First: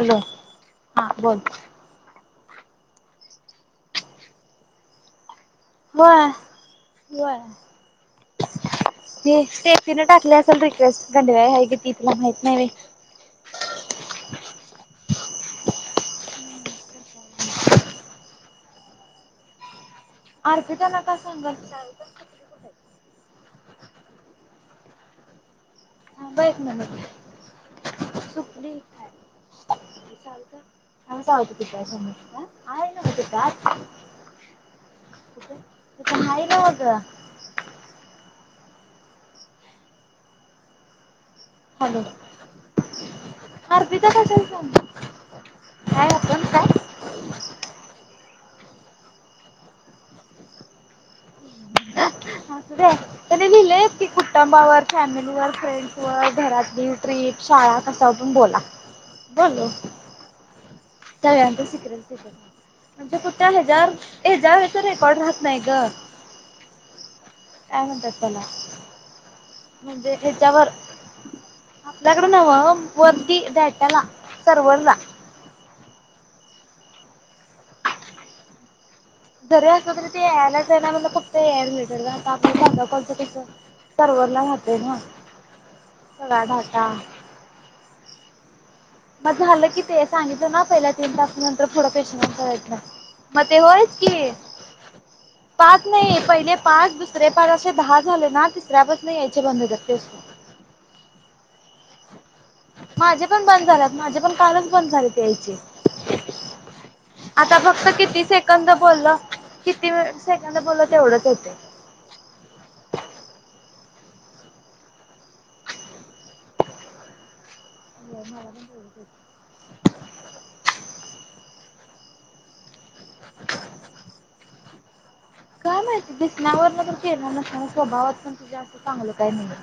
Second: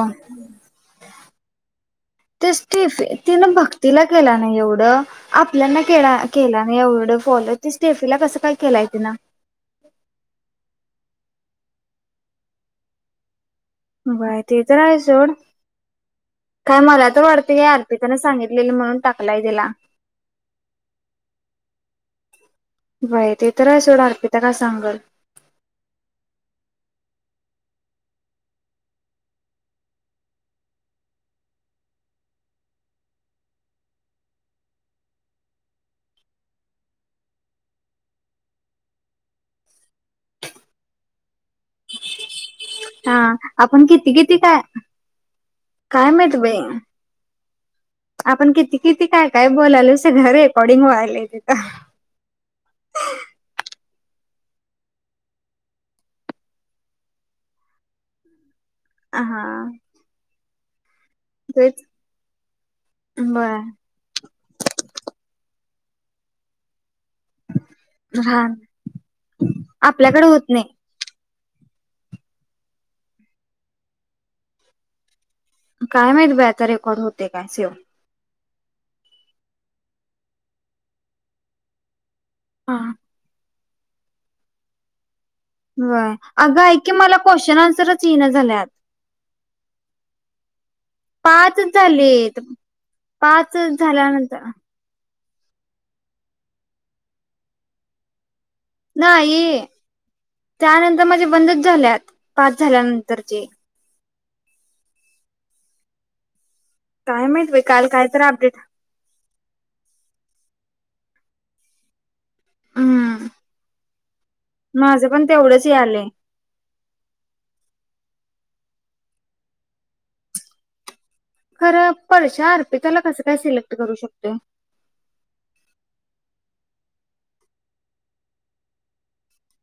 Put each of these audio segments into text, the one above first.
Hello हा बोल ते्टिफि तिनं भक्तीला केला ना एवढं आपल्याना के होय केला नाही एवढं होय फॉलो ते स्टेफीला कसं काय केलंय ति ना क वय हग त तला माहितती नाहीे बाय ते तर आहे सोड काय मला तर वाटत का अर्पिताने सांगितलेलं म्हणून टाकलाय तिला अरख त्याला काय सांगायचंठ त्र सोडणार पिता का सांगल हा बई म्ह सुपलीत तय समज आहे न त का त खयला ग हॅल हा आपण किती किती काय काय मत आपण बाई काय आपण किती किती काय काय बोलाल स घं रेकॉर्डिंग व्हायलाय तिथं अस त्याने लिहिले की कुटुंबावर फॅमिली व फ्रेंड्स व घरातली ट्रीप शाळा कसा वाटून बोला ह हा त्याळ्यांतर तेच सिक्रेल स म्हणजे कुठे बर हच्या हजचा रेकॉर्ड राहत नाही ग काय म्हणतात चला रान म्हणजे आपल्याकडे होत नाही हच्यावर आपल्याकडून हवं वर्दी द्याटला सर्वरला काय माहित बाई आत्ता रेकॉर्ड होते काय सेव्ह जरी असलं तरी ते यायलाचणार म्हला फक्त यायला मिटल का काका हा कांदा करतोय तुझ सर्वरला राहातय ना सगळा अग डाटा क मला क्वेश्न अंस्वर र येन झाल्यात मग झालं कि ते सांगितल ना पहिल्या तीन तास नंतर पाचच पुढं झालेत पेशनंत मग पाच ते होयच की झाल्यानंतर पाच नाही पहिले पाच दुसरे पाच असे दहा झाले ना तिसऱ्यापासून यायचे नाही बंद होतात पेशंट त्यानंतर माझे बंदच झालेत पाच माझे पण झाल्यानंतरचे बंद झालेत माझे पण कालच बंद झाले यायचे काय माहित आता बाई काल फक्त काय तर किती अपडेट सेकंद बोलल कितीे त्यां बोल एवढंच येते हम्म माझं पण तेवढंच आलेय म म खरं परश्या अर्पिताला कसं काय सिलेक्ट करू शकतोय काय माहिती दिसण्या वरून तर केला नसेल स्वभावात पण अस चांगलं काय नाहीे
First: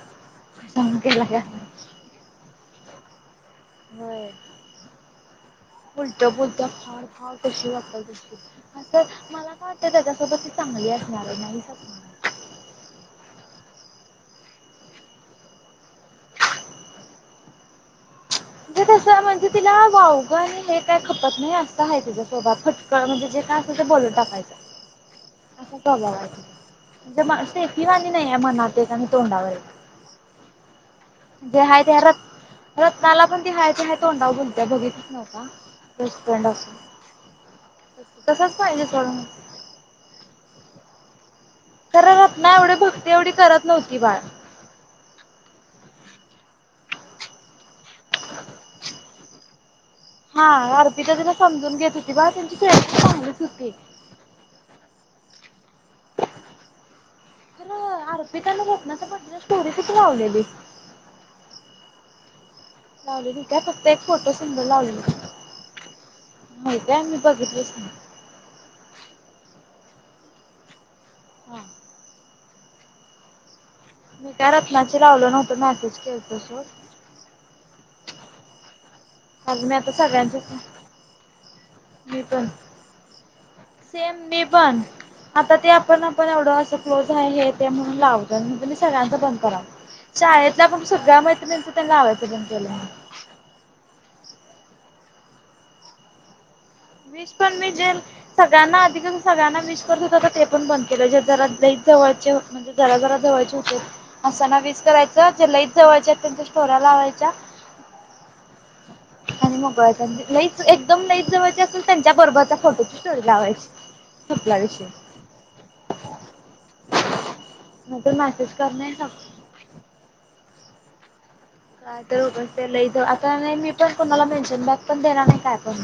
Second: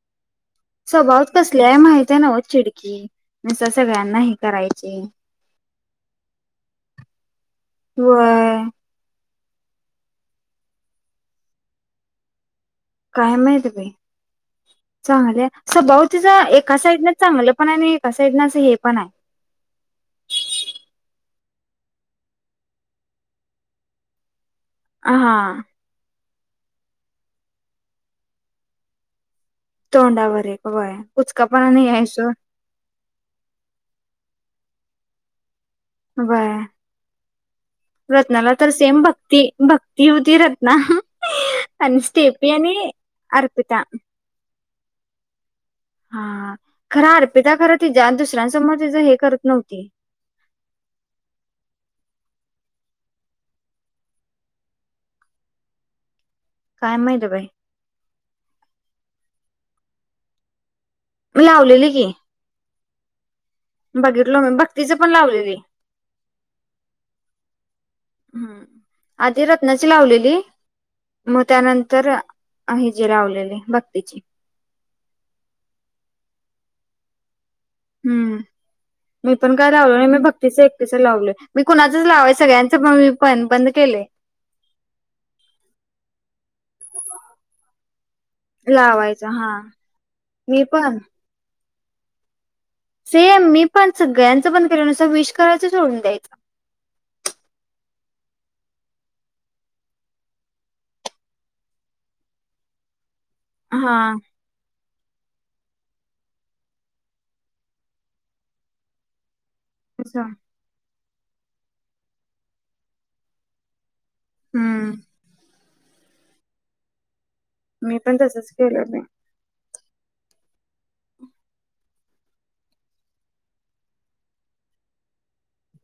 स्वभावात कसली आहे माहित आहे नव चिडकी नुसता सगळ्यांना हे करायचे उलट बोलत्या फाड फाड कशी वाटत व्हय तशी मला वाटत त्याच्यासोबत ती चांगली असणार नाही सपणार काय माहिती बाई स्वभाव तिचा एका साइडने चांगलं पण आहे आणि साईडनं असं हे पण तस आहे म्हणजे तिला वावग आणि हे काय अस आहे तिचा स्वभाव फटकळ म्हणजे जे काय असं ते बोलून हा टाकायचं अस झालाय वाटत म्हणजे स्टेफी वणी नाही मनात एक आणि तोंडावर एक तोंडावर एक व्हय जे हाय ते हाय र रत्नाला पण तेहायचे तोंडावर बोलत्या बघितलिस नव का बेस्ट फ्रेंड बर असून. रत्नाला तसंच तर पाहिजे सेम सोड मग भक्ती भक्ती होती रत्ना आणि खरं स्टेपी रत्ना एवढे आणि भक्ते एवढी करत अर्पिता नव्हती बाळ हा खरा अर्पिता खरं ्या दुसऱ्यांसमोर तिझ हे करत नव्हं ते हा अर्पिता तिला समजून घेत होती बा त्यांची पेळची चांगलीच होती काय माहिती बाय बी त्यां रोकना तर प स्टोरीचिक लावलेली मी लावलेली की ह रेडी का फक्त एक फोटो बघितलो मी समजर लावले भक्तीचं पण लावलेली माहित आहे मी बघितलंच ना हम्म आधी रत्नाची लावलेली मग त्यानंतर आहे जे रावलेले बघ मी का रखला लावलं नव्हत मॅसेज के तस हम्म पण अग काय मी आता लावलो नाही सगळ्यांच भक्तीच एकटीच लावलोय मी कुणाचच मी लावाय पण सगळ्यांचं पण मी पण बंद केलंय सेम मी पण आता ते आपण आपण एवढं अस क्लोज आहे हे ते म्हणून लावत म्हण मी सगळ्यांच लावायचं बंद हा करावं मी शाळेतला आपण पण सगळ्या मैत्रिणी त्यांनावत सेम मी पण सगळ्यांचं बण केलं नसं विष करायचं सोडून द्यायचं विश पण मी जे सगळ्यांना अधिक सगळ्यांना विश करत होत तर ते पण बंद केलं जे ज जवळचे म्हणजे जरार हा असताना वीज कराय च चे लईत जवळच्या त्यांच्या स्टोर्‍या लावायच्या आणि मग असं बायकांची लईच एक दम लईच जवळच्या क त्यांच्या बरोबरच्या फोटोची स्टोरी लावायची सपला विषय. हम्म म मी तर पण तसच मॅसेज केलं करणे मी सम नाय तर उगाच ते लई ज आता नई मी पण कोणाला मेन्शन बॅग पण देणार नाही काय पण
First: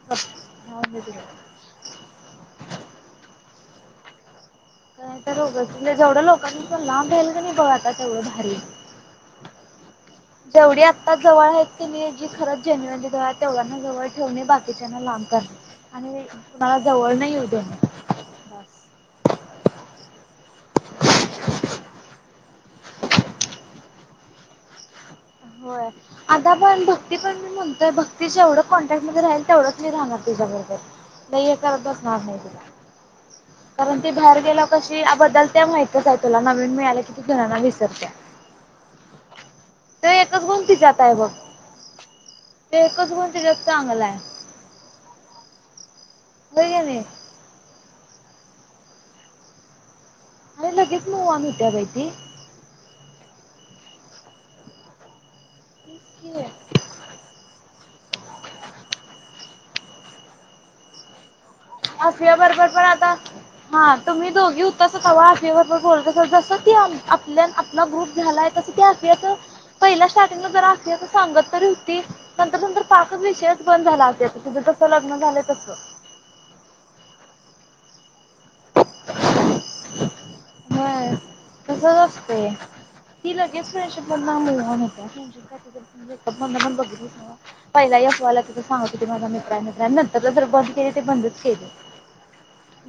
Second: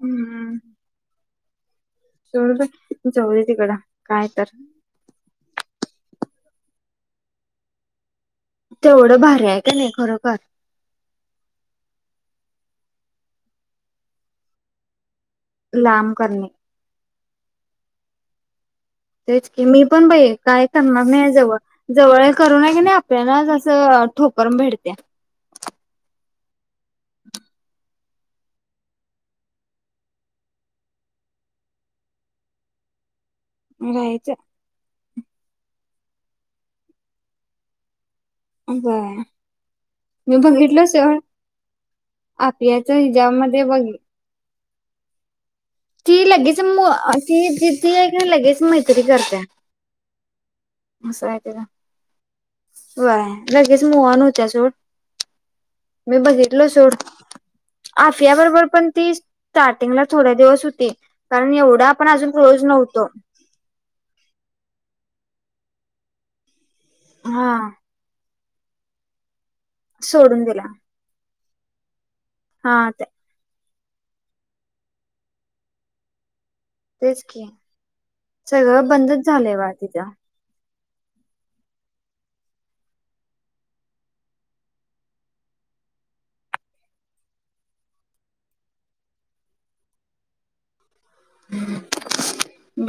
हम्म ह. सोड बै जाऊ दे तिकड काय तर. नाही तरं उगच लई जेवढं लोकांनी पण लांब राहील की नाही डो आता तेवढं हॅलो तेवढं भारी आहे का नाही खरोखर जेवढी आता जवळ आहेत की नई जी खरं जेन्यूइन जी जे आहेत तेवढांना जवळ ठेवणे बाकीच्याना लांब लांब आणि करणे मला जवळ नाही येऊ देत. [inaudible] तेच की मी पण बइ काय करणार नाही जवळ, जवळ करू न की नाही आपल्यालाच असं ठोकर भेडत्या. होय आता पण भक्ती पण मी म्हणतोय भक्तीशी जेवढं कॉन्टॅक्ट मध्ये राहील तेवढंच ती राहणार तुझ्याबरोबर, नाही हे करत बसणार नाही तुला. कारण ती राहायचं बाहेर गेल्यावर कशी याबद्दल ते माहि कसय तुला नवीन मिळालं की तू जुन्याना विसरत्या. बर. ते मी एकच गुण बघितल तिच्यात स आहे बघ ते आपियाच एकच गुण तिच्यात हिजाबमध्ये बघि चांगला आहे. ती लागेच होय की म नाही ती जीते की लगेच मैत्री करत्या. अरे लगेच मोवन होत्या बाहिती. वय लगेच मोहान होत्या सोड. मी बघितल सोड. आफिया बरोबर पण ती ताठ तिनला थोड्या दिवस होत ते असया बरोबर पण आता हा तुम्ही दोघी ऊतस तवा तवा [unintelligible] होत जसन ती आन आपल्यात हा आपला ग्रुप झालाय नुसते अभ्यासच पहिला सोडून स्टार्टिंगला दिला जरा असल्या तर सांगत कारण ते नंतर हा नंतर ते पाकच विषय पण झालं असेल तुझ कसं लग्न झालंय तस. क [unintelligible] सगळं बंदच झालं वा तिथं तसच असते ती लगेच फेंश मु होत फ बघ पहिला या असवाल तिझ सांगत म मयन नंतर बंद के ते बंद के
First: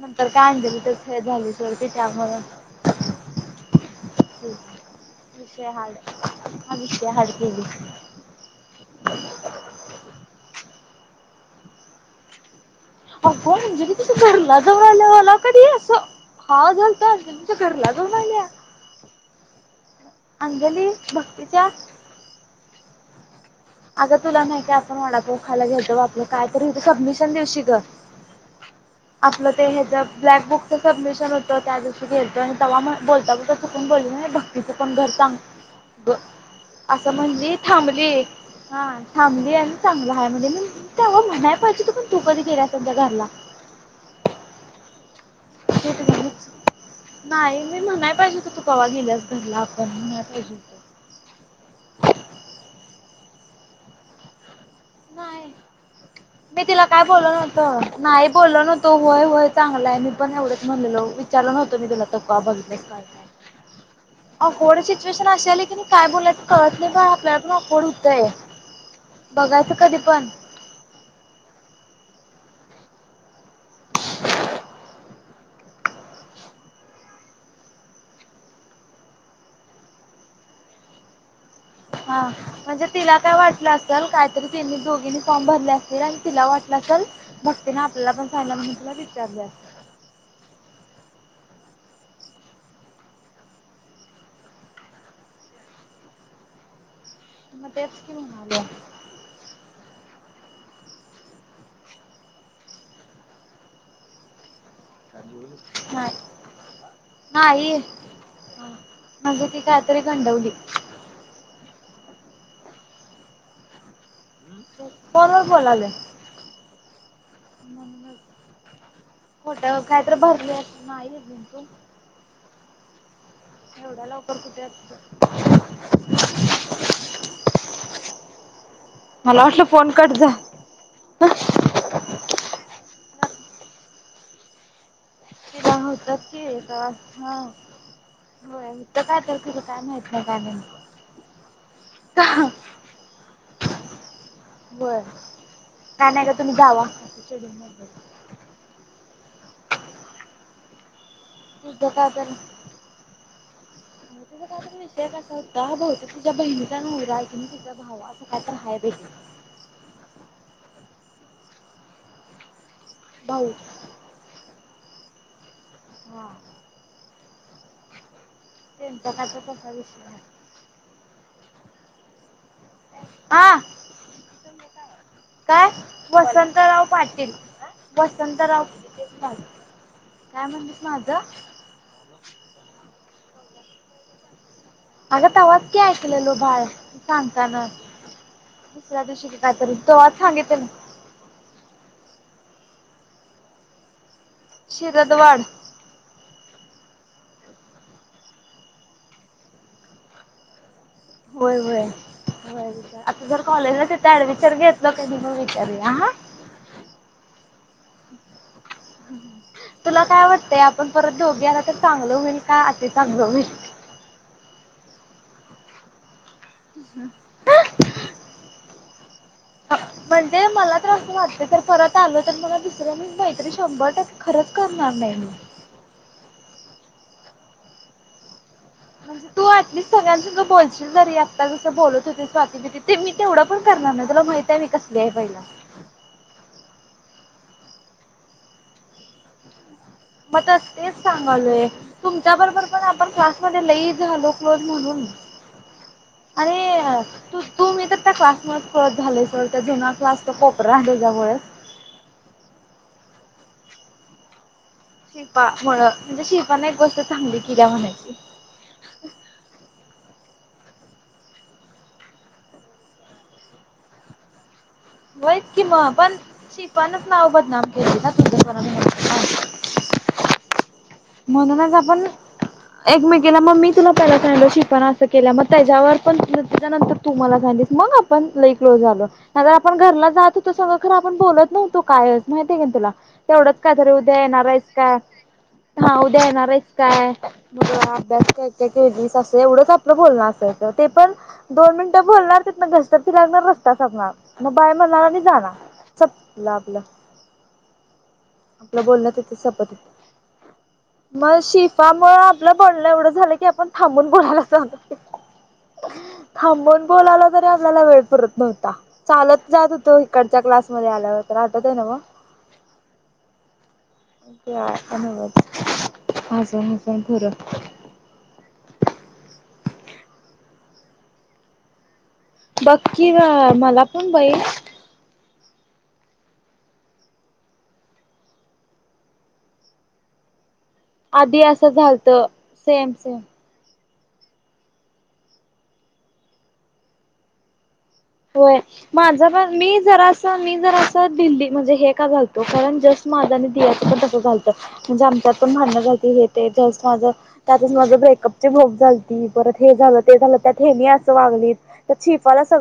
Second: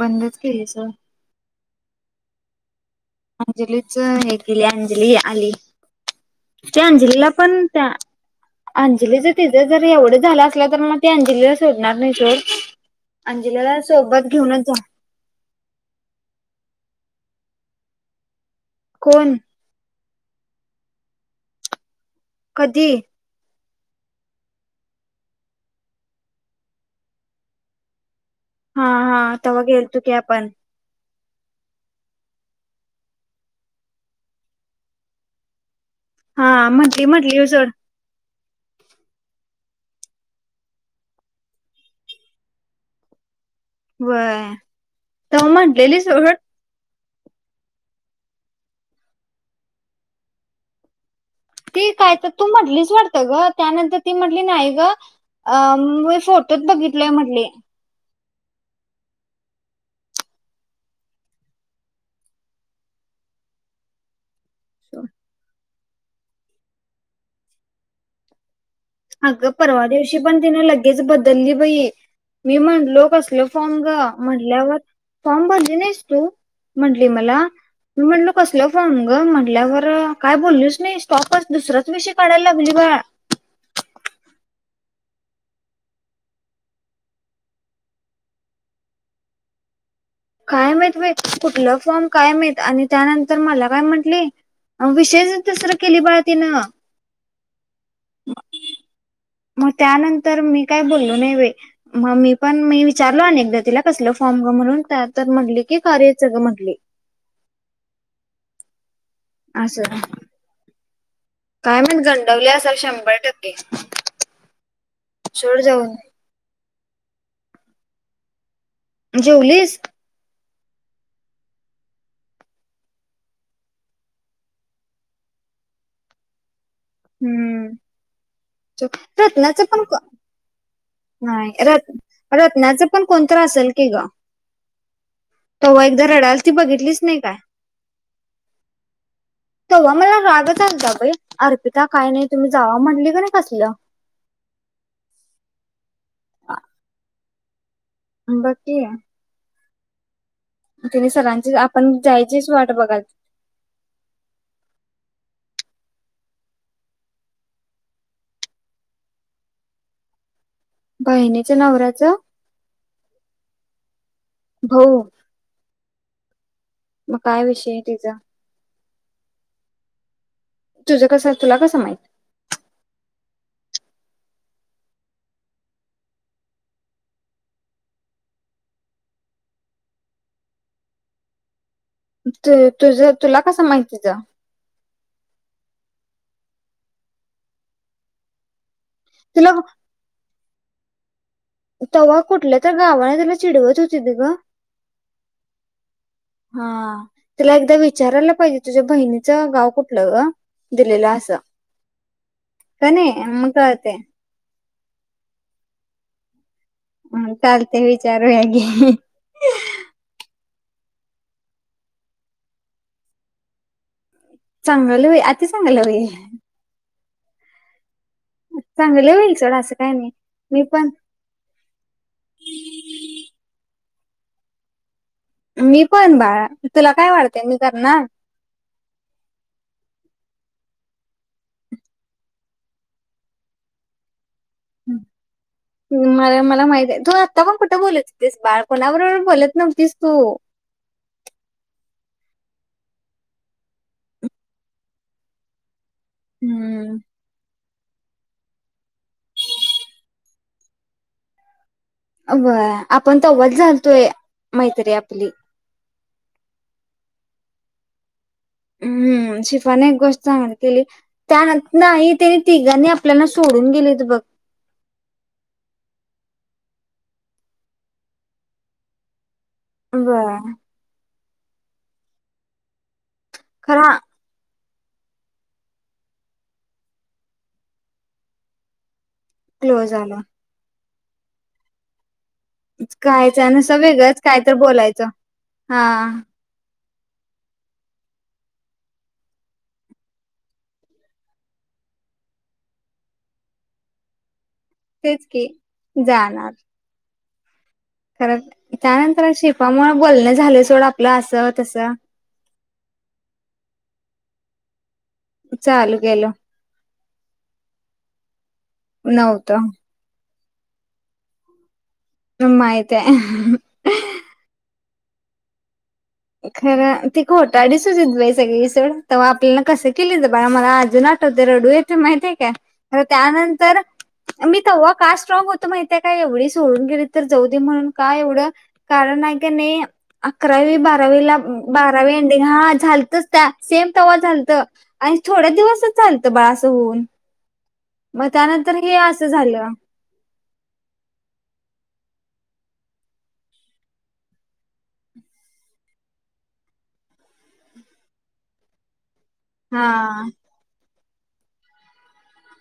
नंतर काय केली सोड अ झालेशवर की त्यामुळे अंजलीच अंजली आली विषय हार्ड हा विषय अंजलीला हार्ड केली. पण त्या अंजलीच त जर एवढ झालं अस तर अंज [unintelligible] सर नंद सर [inaudible] अण म्हणजे त लगवायलाला [unintelligible] कधी अस हा झालत करला [unintelligible] जान आल्या कोण अंजली भक्तीच्या कधी अगं तुला नाही का आपण वडापोखायला घेतेतो [unintelligible] वा आपलं काय तरी इथे सबमिशन देवशी ग हा हा आपलं तेव्हा ते गेलतो ह्या की आपण ब्लॅकबुक तर सबमिश होत त्या दिवशी गेतो [unintelligible] आणि तेव [unintelligible] बोलता बोल चकून बोलल बक्की [unintelligible] चकून घर सांग ब हा म्हटली असं म्हटली म्हणजे सोड थांबली हा थांबली आहे आणि चांगला आहे म्हण म तेव्हा म्हणाय पाहिजे तू पण तू कधी गेला सध्या [unintelligible] घरला वर [unintelligible] त ते म्हटलेली सट [unintelligible] तुझ्याच नाही मी म्हणाय पाहिजे हो तू गवा गेल्यास घरला आपण म्हणाय पाहिजे हो ती काय तर तू म्हटलीच वाटतं ग त्यानंतर ती म्हटली नाही नाही म [unintelligible] फोटोच बघितलंय म्हटले बोलल नव्हतो होय होय चांगलाय मी पण एवढंच म्हणलेलो विचारल नव्हतो मी तुला त बघितलंस काय काय अ होोड सिच्युएशन असश आ की काय बुलेटस कळतले का आपल्यातून अकवड होतंय अगं बघायचं परवा द कधी दिवशी पण तिने लगेच बदलली बई मी म्हटलो कसल फॉर्म ग म्हटल्यावर फॉर्म भरले नाहीस तू म्हटली मला मी म्हंटलो कसल फॉर्म ग म्हटल्यावर काय बोललच नाही स्टॉपच दुसराच विषय काढायला लागज बा च काहीतरी त्यांनी दोघीनी फॉर्म भरले असतील आणि तिला वाटलं तरल भघते ना आपल्याला पण झालं म्हणून तुला विचारले अस कायमेत कुठलं फॉर्म कायम येत आणि त्यानंतर मला काय म्हंटले विषय तसरं केली बाळ तिनं म मग त्यानंतर मी काय बलो नाही मग मी पण मी विचारल अकदा तिला कस फॉर्मरून तर म्हटली कि नाही कार्यच म्हटली माझी ती असं कायत्री खंडवली काय म्ह जंडवले असाल शंभर टक्के कोण ब सोड बोलाले जाऊन म खट जेवलीस? काय तर भरले नाही बक एवढा लवकर कुठे आ हम्म मला वाटलं रत्नाचं पण फोन कट झा नाही रत् रत्नाचं पण कोणत असेल की ग तिला तेव्हा एकदा होतात रडायला ती की बघितलीच नाही काय हा होय तर काय तर खरं काय तेव्हा माहित मला नाही काय राग चालता बाई अर्पिता काय नाही तुम्ही जावा म्हटली का नाही कसलं का नाही का तुम्ही जा्यावा चलून म बाकी आहे तने सरांची तुझं आपण काय तर जायचीच तुझा वाट बघा का भात तुझ्या बहिणीचा न राय की तुझ भाव असं काय तर हय बे बहिणीच नवरा्याच भाऊ. भाऊ वा. मग काय विषय तिचा. त्यांच्या कसा विस. तुझं कस तुला कसं माहित? हा काय वसंतराव पाटील वसंतराव पा काय म्हणतेस माझं त तुझ तुला कसं माहितीच. अग तेव्हाच ऐकलेलो बाय सांगताना. दिवशी तिला काय त तो आज सांग. तवा्हा कुठल्या तर गावाने त्याला चिडवत होती ते ग. शिरद्वाड. हा तिला एकदा विचारायला पाहिजे तुझ्या बहिणीचं गाव कुठलं ग? दिलेलं असं होय होय का हो नाही आता जर मग कॉलेजला कळते तर ऍडमिशन घेत लो का ब विचार ह. हम चालते विचारू ह ग. ते आपण परत दोघे आला तर चांगलं होईल का अस चांगलं होईल. सांगलो आता सांगालई. ह. चांगलं होईल सोड असं काय नाही म्हणजे मी मला तर पण असं वाट तर परत आल तर मला दुसरं मीैत्री शंभर टे खरंच करणार नाही. मी पण बाळा तुला काय वाटते मी करणार. म्हणजे तू अऍटलिस्ट सगळ्यांसं बोलशील जरी आत्ता जसं बोलत होते स्वाती भीती ते मी तेवढं पण करणार ना तुला माहिती. ् मला मला माहित आहे तू आ कोण कुठं बोलत होतीस बाळ कोणा बरोबर बोलत नव्हतीस. तू मग त तेच सांगालोय. तुमच्या बरोबर पण आपण क्लासमध्येध्ये लई झालो क्लोज म्हणून. हम्म. तू्ी तर त्या क्लासमध्ये कळत झाले सर त्या जुना क्लास तर कोप राले जमुळेस. बरं आपण तेव्हाच झालतोय मैत्री आपली. शिल्पा मुळ म्हणजे शिल्पाने एक गोष्ट चांगली किल्या्या म्हणायची. हम्म शिफने एक गोष्ट चांगली केली त्यान नाही त्यानी तिघांनी आपल्याला सोडून गेलेत बघ. होयत कि मग पण शिफान च नाव बदनाम केले का तुझ ब व म्हणूनच आपण एक मि ग म्ी खरा तुला पहिला फ्रंड श पण असं केल्या मग त्याच्यावर पण त्याच्यानंतर तू मला सांगितस मग आपण लई क्लोज झालो. अगर आपण क्लोज घरला झालो जातो तर सज र आपण बोलत नव्हतो कायच माहती आहे का ना तुला कायच तेवढंत का नुसतं तरी वेगळंच उद्या काय तर नारायज काय बोलायचं हा उद्या येणार आहेच काय अभ्यास काय काय केलीस असं एवढंच आपलं बोलणं असायचं ते पण दोन मिनिटं बोलणार ना घस्त ती लागणार रस्तचगणार म बाय म्हला आणि तेच की जाणार सपलं आपलं. कारण आपलं बोलणं त्यानंतर तिथं संपत होतं. शिपामुळे बोलणे झाले. मग शिफा मु आपलं बनण एवढं झालं की आपण थांबून. कोला अस [unintelligible] चालू गेलो. बोल आला तरी आपल्याला वेळ पडत म. चालत जात नव्हतं होत इकड. च्या क्लासमध्ये आल्यावर तर आठवत आहे ना मग. [unintelligible] ह्य ते धन्यवाद. खरं ती खोटाडीसचत बाई सगळी. आपल्याला कस केले तर ब मला अजून आठवत रडू. माहीती का बघ की त्यानंतर मला पण बाई मी तव्हा का. होत माहि का एवढी सोडून गेली, तर जाऊ दे म्हणून का एवढ कारण आहे अकरावी. बारावी ला आधी असं झालत बारावी अंडी हा सेम सेम झालतच त्या सेम. त्हा चालत आणि थोड दिवसच चालतं बाळ असं होऊन. मग होय त्यानंतर हे असं माझं पण झालं मी जरा अस मी जरा अस दिल्ली म्हणजे हे. घतो कारण जस्ट माझा आणि दियाच पण तसं घालत म्हणजे आमच्यात पण भणं झाात हे ते जस्ट माझ त्यातच माझ ब्रेकअप ची भोकल. ती परत हे झालं ते हा झालं त्या हेनी. [inaudible]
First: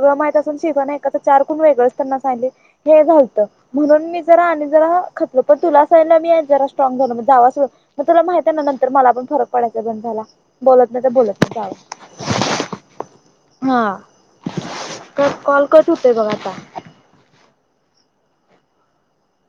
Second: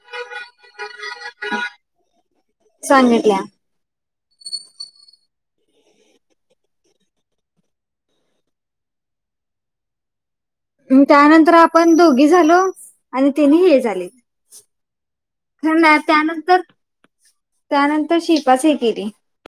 [inaudible] जरा सांगितल्या आणि जरा खतलं पण तुला असायला मी जरा स्ट्रॉंग झालो जावाच मग तुला माहिित आहे ना नंतर मला पण फरक पडायचा पण झाला. बोलत नाही तर बोलत त्यानंतर नाही जावा आपण दोघी झालो आणि तिने हे हा झाले. कॉल खरं कट ना. होतय बघ आता त्यानंतर त्यानंतर शिपाच केली.